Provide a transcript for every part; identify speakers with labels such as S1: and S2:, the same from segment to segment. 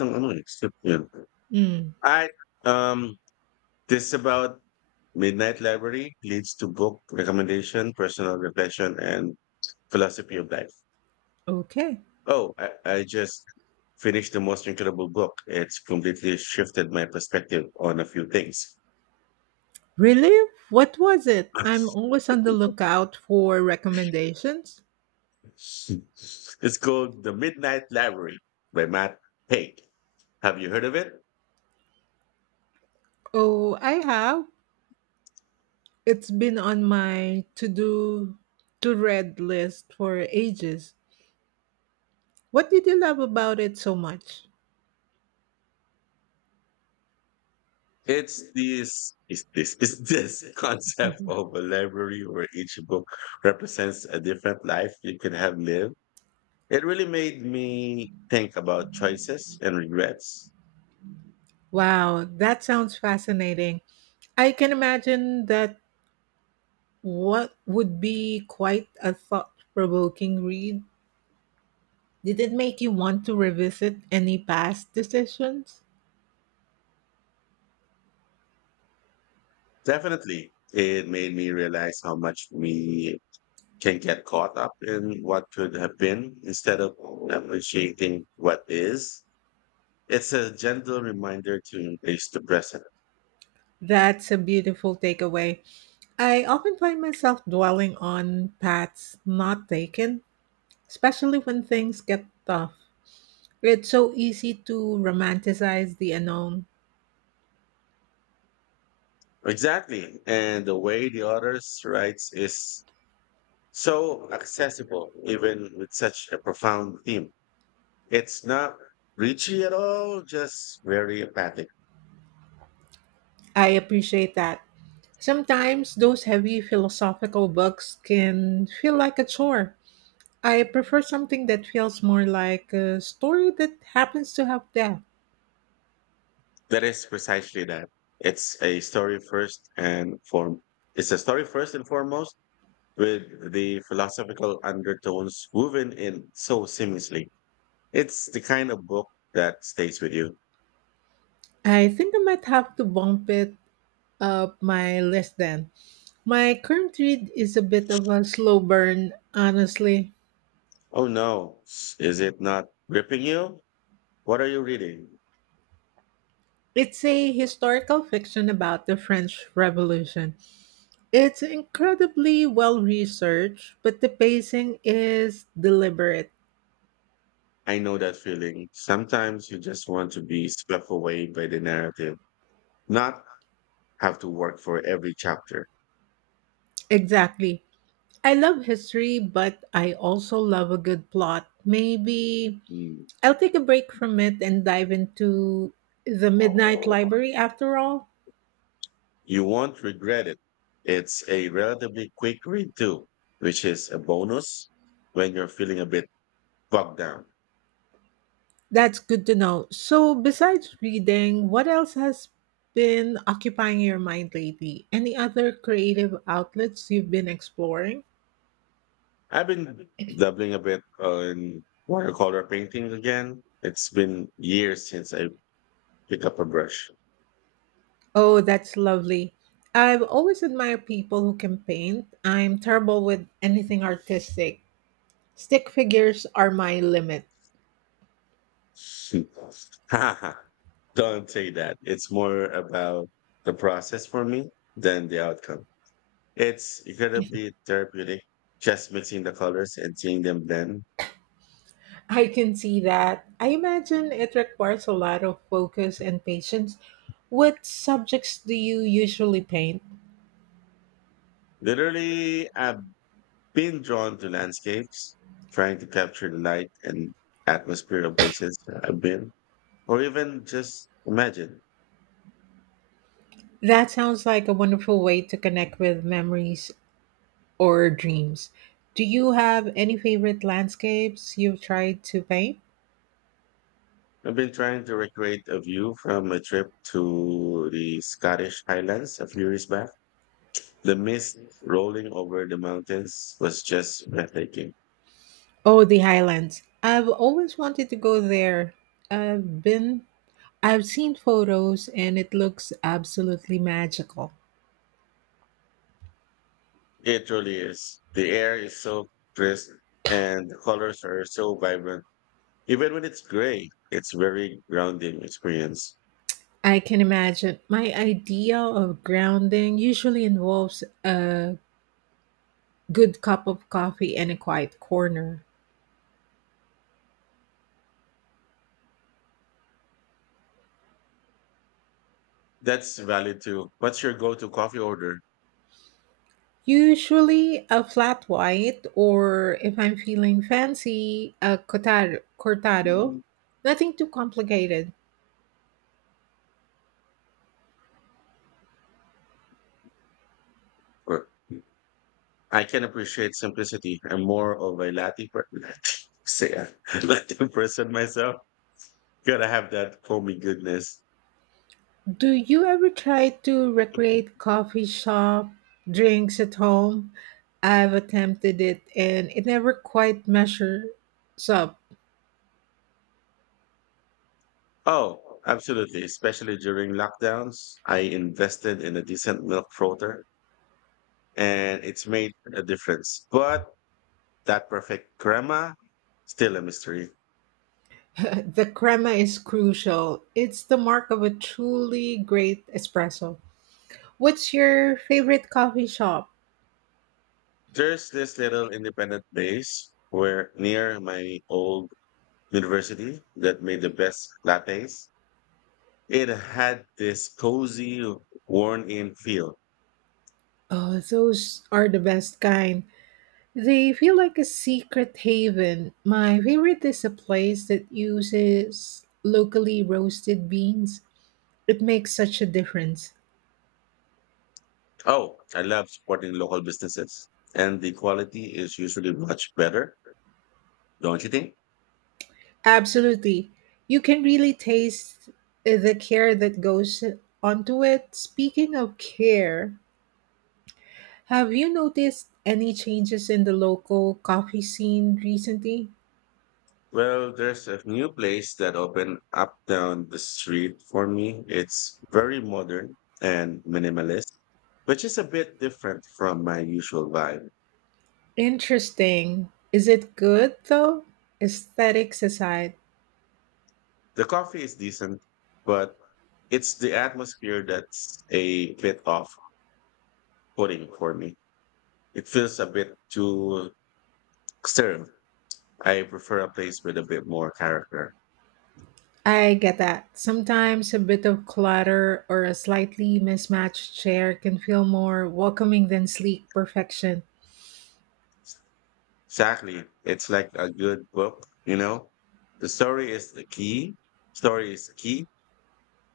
S1: Ng ano, eh, yun.
S2: Mm,
S1: At, um, this about Midnight Library leads to book recommendation, personal reflection, and philosophy of life.
S2: okay.
S1: Oh, I just finished the most incredible book. It's completely shifted my perspective on a few things.
S2: Really? What was it? I'm always on the lookout for recommendations.
S1: It's called The Midnight Library by Matt Haig. Have you heard of it?
S2: Oh, I have. It's been on my to do to read list for ages. What did you love about it so much?
S1: It's this concept
S2: Mhm.
S1: of a library where each book represents a different life you could have lived. It really made me think about choices and regrets.
S2: Wow, that sounds fascinating. I can imagine that what would be quite a thought provoking read. Did it make you want to revisit any past decisions?
S1: Definitely, it made me realize how much we can get caught up in what could have been instead of appreciating what is. It's a gentle reminder to embrace the present.
S2: That's a beautiful takeaway. I often find myself dwelling on paths not taken, especially when things get tough. It's so easy to romanticize the unknown.
S1: Exactly. And the way the author writes is so accessible, even with such a profound theme. It's not preachy at all, just very empathic.
S2: I appreciate that. Sometimes those heavy philosophical books can feel like a chore. I prefer something that feels more like a story that happens to have depth.
S1: That is precisely that. It's a story first and form. It's a story first and foremost, with the philosophical undertones woven in so seamlessly. It's the kind of book that stays with you.
S2: I think I might have to bump it my list then. My current read is a bit of a slow burn, honestly.
S1: Oh no, is it not gripping you? What are you reading?
S2: It's a historical fiction about the French Revolution. It's incredibly well researched, but the pacing is deliberate.
S1: I know that feeling. Sometimes you just want to be swept away by the narrative, not have to work for every chapter.
S2: Exactly. I love history, but I also love a good plot. Maybe
S1: Mm.
S2: I'll take a break from it and dive into The Midnight Library after all.
S1: You won't regret it. It's a relatively quick read too, which is a bonus when you're feeling a bit bogged down.
S2: That's good to know. So, besides reading, what else has been occupying your mind lately? Any other creative outlets you've been exploring?
S1: I've been dabbling a bit on watercolor painting again. It's been years since I picked up a brush.
S2: Oh, that's lovely. I've always admired people who can paint. I'm terrible with anything artistic. Stick figures are my limit.
S1: Don't say that. It's more about the process for me than the outcome. It's incredibly therapeutic, just mixing the colors and seeing them blend.
S2: I can see that. I imagine it requires a lot of focus and patience. What subjects do you usually paint?
S1: Literally, I've been drawn to landscapes, trying to capture the light and atmosphere of places I've been, or even just imagine.
S2: That sounds like a wonderful way to connect with memories or dreams. Do you have any favorite landscapes you've tried to paint?
S1: I've been trying to recreate a view from a trip to the Scottish Highlands a few years back. The mist rolling over the mountains was just breathtaking.
S2: Oh, the Highlands. I've always wanted to go there. I've been I've seen photos and it looks absolutely magical.
S1: It really is. The air is so crisp and the colors are so vibrant. Even when it's gray, it's very grounding experience.
S2: I can imagine. My idea of grounding usually involves a good cup of coffee and a quiet corner.
S1: That's valid too. What's your go-to coffee order?
S2: Usually a flat white, or if I'm feeling fancy, a cortado. Nothing too complicated.
S1: Or- I can appreciate simplicity. I'm more of a latte per- Say a latte person myself. Gotta have that foamy goodness.
S2: Do you ever try to recreate coffee shop drinks at home? I've attempted it and it never quite measures up.
S1: Oh, absolutely. Especially during lockdowns, I invested in a decent milk frother, and it's made a difference. But that perfect crema, still a mystery.
S2: The crema is crucial. It's the mark of a truly great espresso. What's your favorite coffee shop?
S1: There's this little independent place where near my old university that made the best lattes. It had this cozy, worn-in feel.
S2: Oh, those are the best kind. They feel like a secret haven. My favorite is a place that uses locally roasted beans. It makes such a difference.
S1: Oh, I love supporting local businesses, and the quality is usually much better, don't you think?
S2: Absolutely. You can really taste the care that goes onto it. Speaking of care, have you noticed any changes in the local coffee scene recently?
S1: Well, there's a new place that opened up down the street for me. It's very modern and minimalist, which is a bit different from my usual vibe.
S2: Interesting. Is it good though? Aesthetics aside.
S1: The coffee is decent, but it's the atmosphere that's a bit off putting for me. It feels a bit too stern. I prefer a place with a bit more character.
S2: I get that. Sometimes a bit of clutter or a slightly mismatched chair can feel more welcoming than sleek perfection.
S1: Exactly. It's like a good book, you know? The story is the key. Story is key,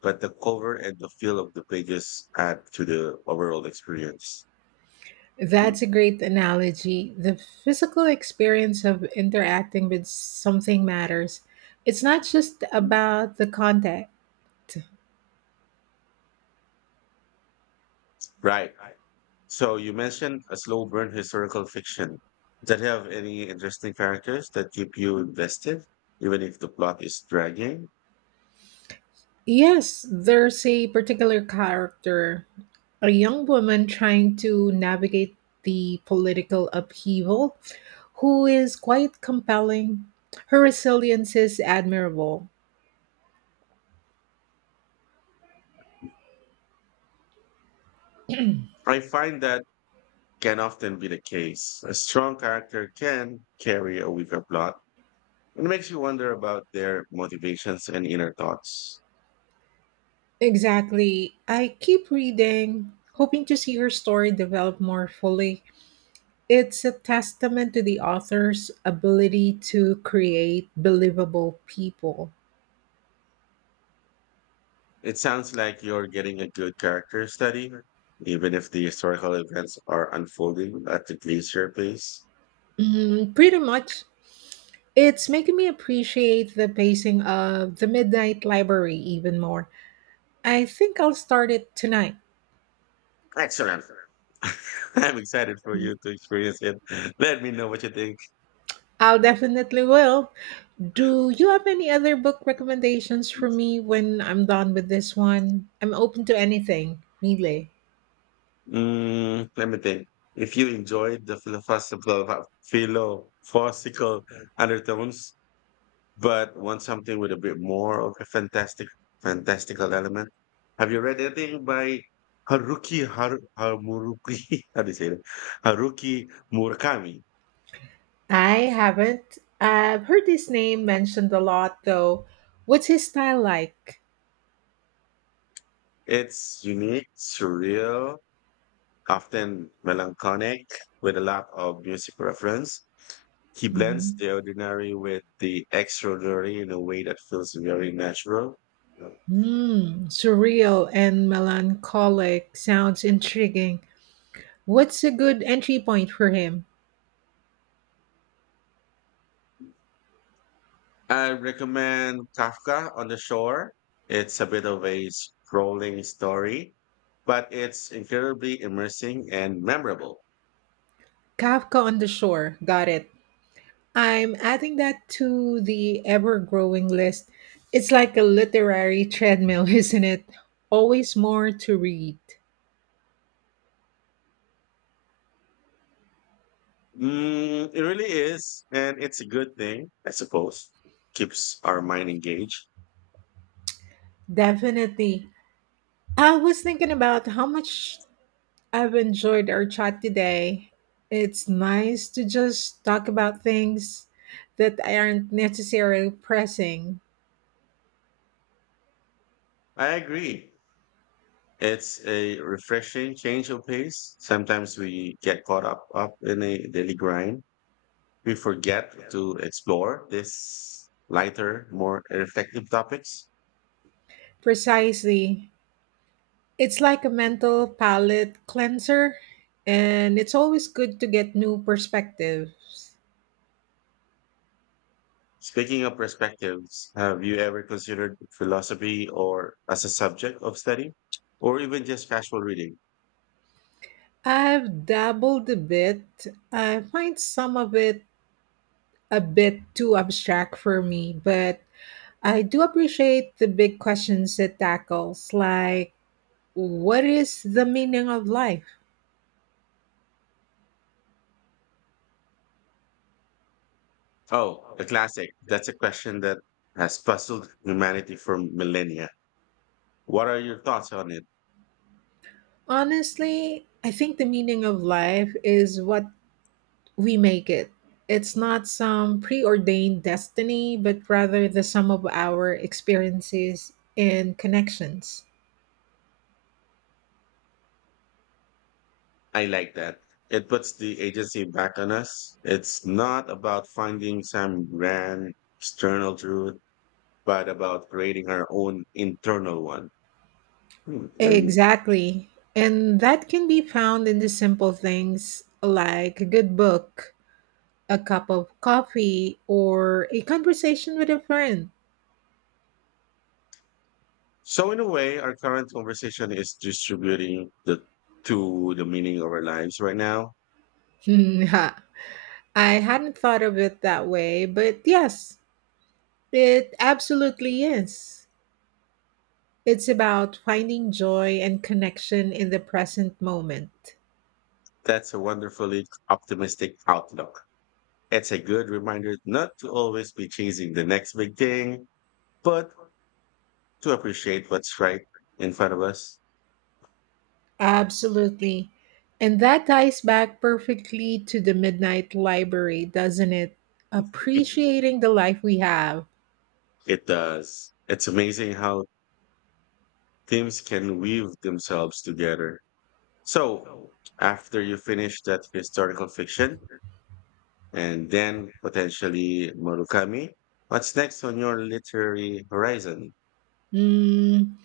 S1: but the cover and the feel of the pages add to the overall experience.
S2: That's a great analogy. The physical experience of interacting with something matters. It's not just about the contact.
S1: Right. So you mentioned a slow burn historical fiction. Does it have any interesting characters that keep you invested, even if the plot is dragging?
S2: Yes, there's a particular character, a young woman trying to navigate the political upheaval, who is quite compelling. Her resilience is admirable.
S1: I find that can often be the case. A strong character can carry a weaker plot. It makes you wonder about their motivations and inner thoughts.
S2: Exactly. I keep reading, hoping to see her story develop more fully. It's a testament to the author's ability to create believable people.
S1: It sounds like you're getting a good character study, even if the historical events are unfolding at the glacier pace.
S2: Mm, pretty much. It's making me appreciate the pacing of The Midnight Library even more. I think I'll start it tonight.
S1: Excellent. I'm excited for you to experience it. Let me know what you think.
S2: I'll definitely will. Do you have any other book recommendations for me when I'm done with this one? I'm open to anything, really.
S1: Mm, let me think. If you enjoyed the philosophical undertones but want something with a bit more of a fantastical element. Have you read anything by Haruki Hamuruki? How do you say that? Haruki Murakami.
S2: I haven't. I've heard his name mentioned a lot though. What's his style like?
S1: It's unique, surreal, often melancholic, with a lot of music reference. He blends
S2: Mhm.
S1: the ordinary with the extraordinary in a way that feels very natural.
S2: Hmm, surreal and melancholic sounds intriguing. What's a good entry point for him?
S1: I recommend Kafka on the Shore. It's a bit of a sprawling story, but it's incredibly immersing and memorable.
S2: Kafka on the Shore. Got it. I'm adding that to the ever growing list. It's like a literary treadmill, isn't it? Always more to read.
S1: Mm, it really is, and it's a good thing, I suppose. Keeps our mind engaged.
S2: Definitely. I was thinking about how much I've enjoyed our chat today. It's nice to just talk about things that aren't necessarily pressing.
S1: I agree. It's a refreshing change of pace. Sometimes we get caught up in a daily grind. We forget to explore these lighter, more reflective topics.
S2: Precisely. It's like a mental palate cleanser, and it's always good to get new perspectives.
S1: Speaking of perspectives, have you ever considered philosophy or as a subject of study or even just casual reading?
S2: I've dabbled a bit. I find some of it a bit too abstract for me, but I do appreciate the big questions it tackles, like what is the meaning of life?
S1: Oh, the classic. That's a question that has puzzled humanity for millennia. What are your thoughts on it?
S2: Honestly, I think the meaning of life is what we make it. It's not some preordained destiny, but rather the sum of our experiences and connections.
S1: I like that. It puts the agency back on us. It's not about finding some grand external truth, but about creating our own internal one. Hmm, very.
S2: Exactly. And that can be found in the simple things like a good book, a cup of coffee, or a conversation with a friend.
S1: So in a way, our current conversation is distributing the to the meaning of our lives right now.
S2: Hmm, ha. I hadn't thought of it that way, but yes, it absolutely is. It's about finding joy and connection in the present moment.
S1: That's a wonderfully optimistic outlook. It's a good reminder not to always be chasing the next big thing, but to appreciate what's right in front of us.
S2: Absolutely. And that ties back perfectly to the Midnight Library, doesn't it? Appreciating the life we have.
S1: It does. It's amazing how themes can weave themselves together. So after you finish that historical fiction, and then potentially Murakami. What's next on your literary horizon?
S2: Mm,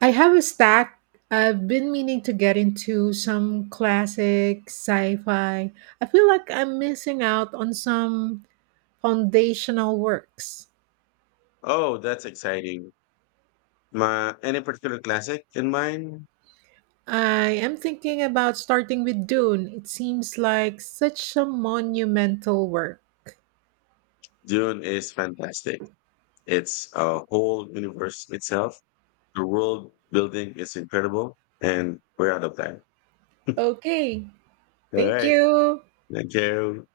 S2: I have a stack. I've been meaning to get into some classic sci fi. I feel like I'm missing out on some foundational works.
S1: Oh, that's exciting. Any particular classic in mind?
S2: I am thinking about starting with Dune. It seems like such a monumental work.
S1: Dune is fantastic. It's a whole universe itself. The world building is incredible, and we're out of time.
S2: Okay.
S1: All
S2: Thank
S1: right.
S2: you.
S1: Thank you.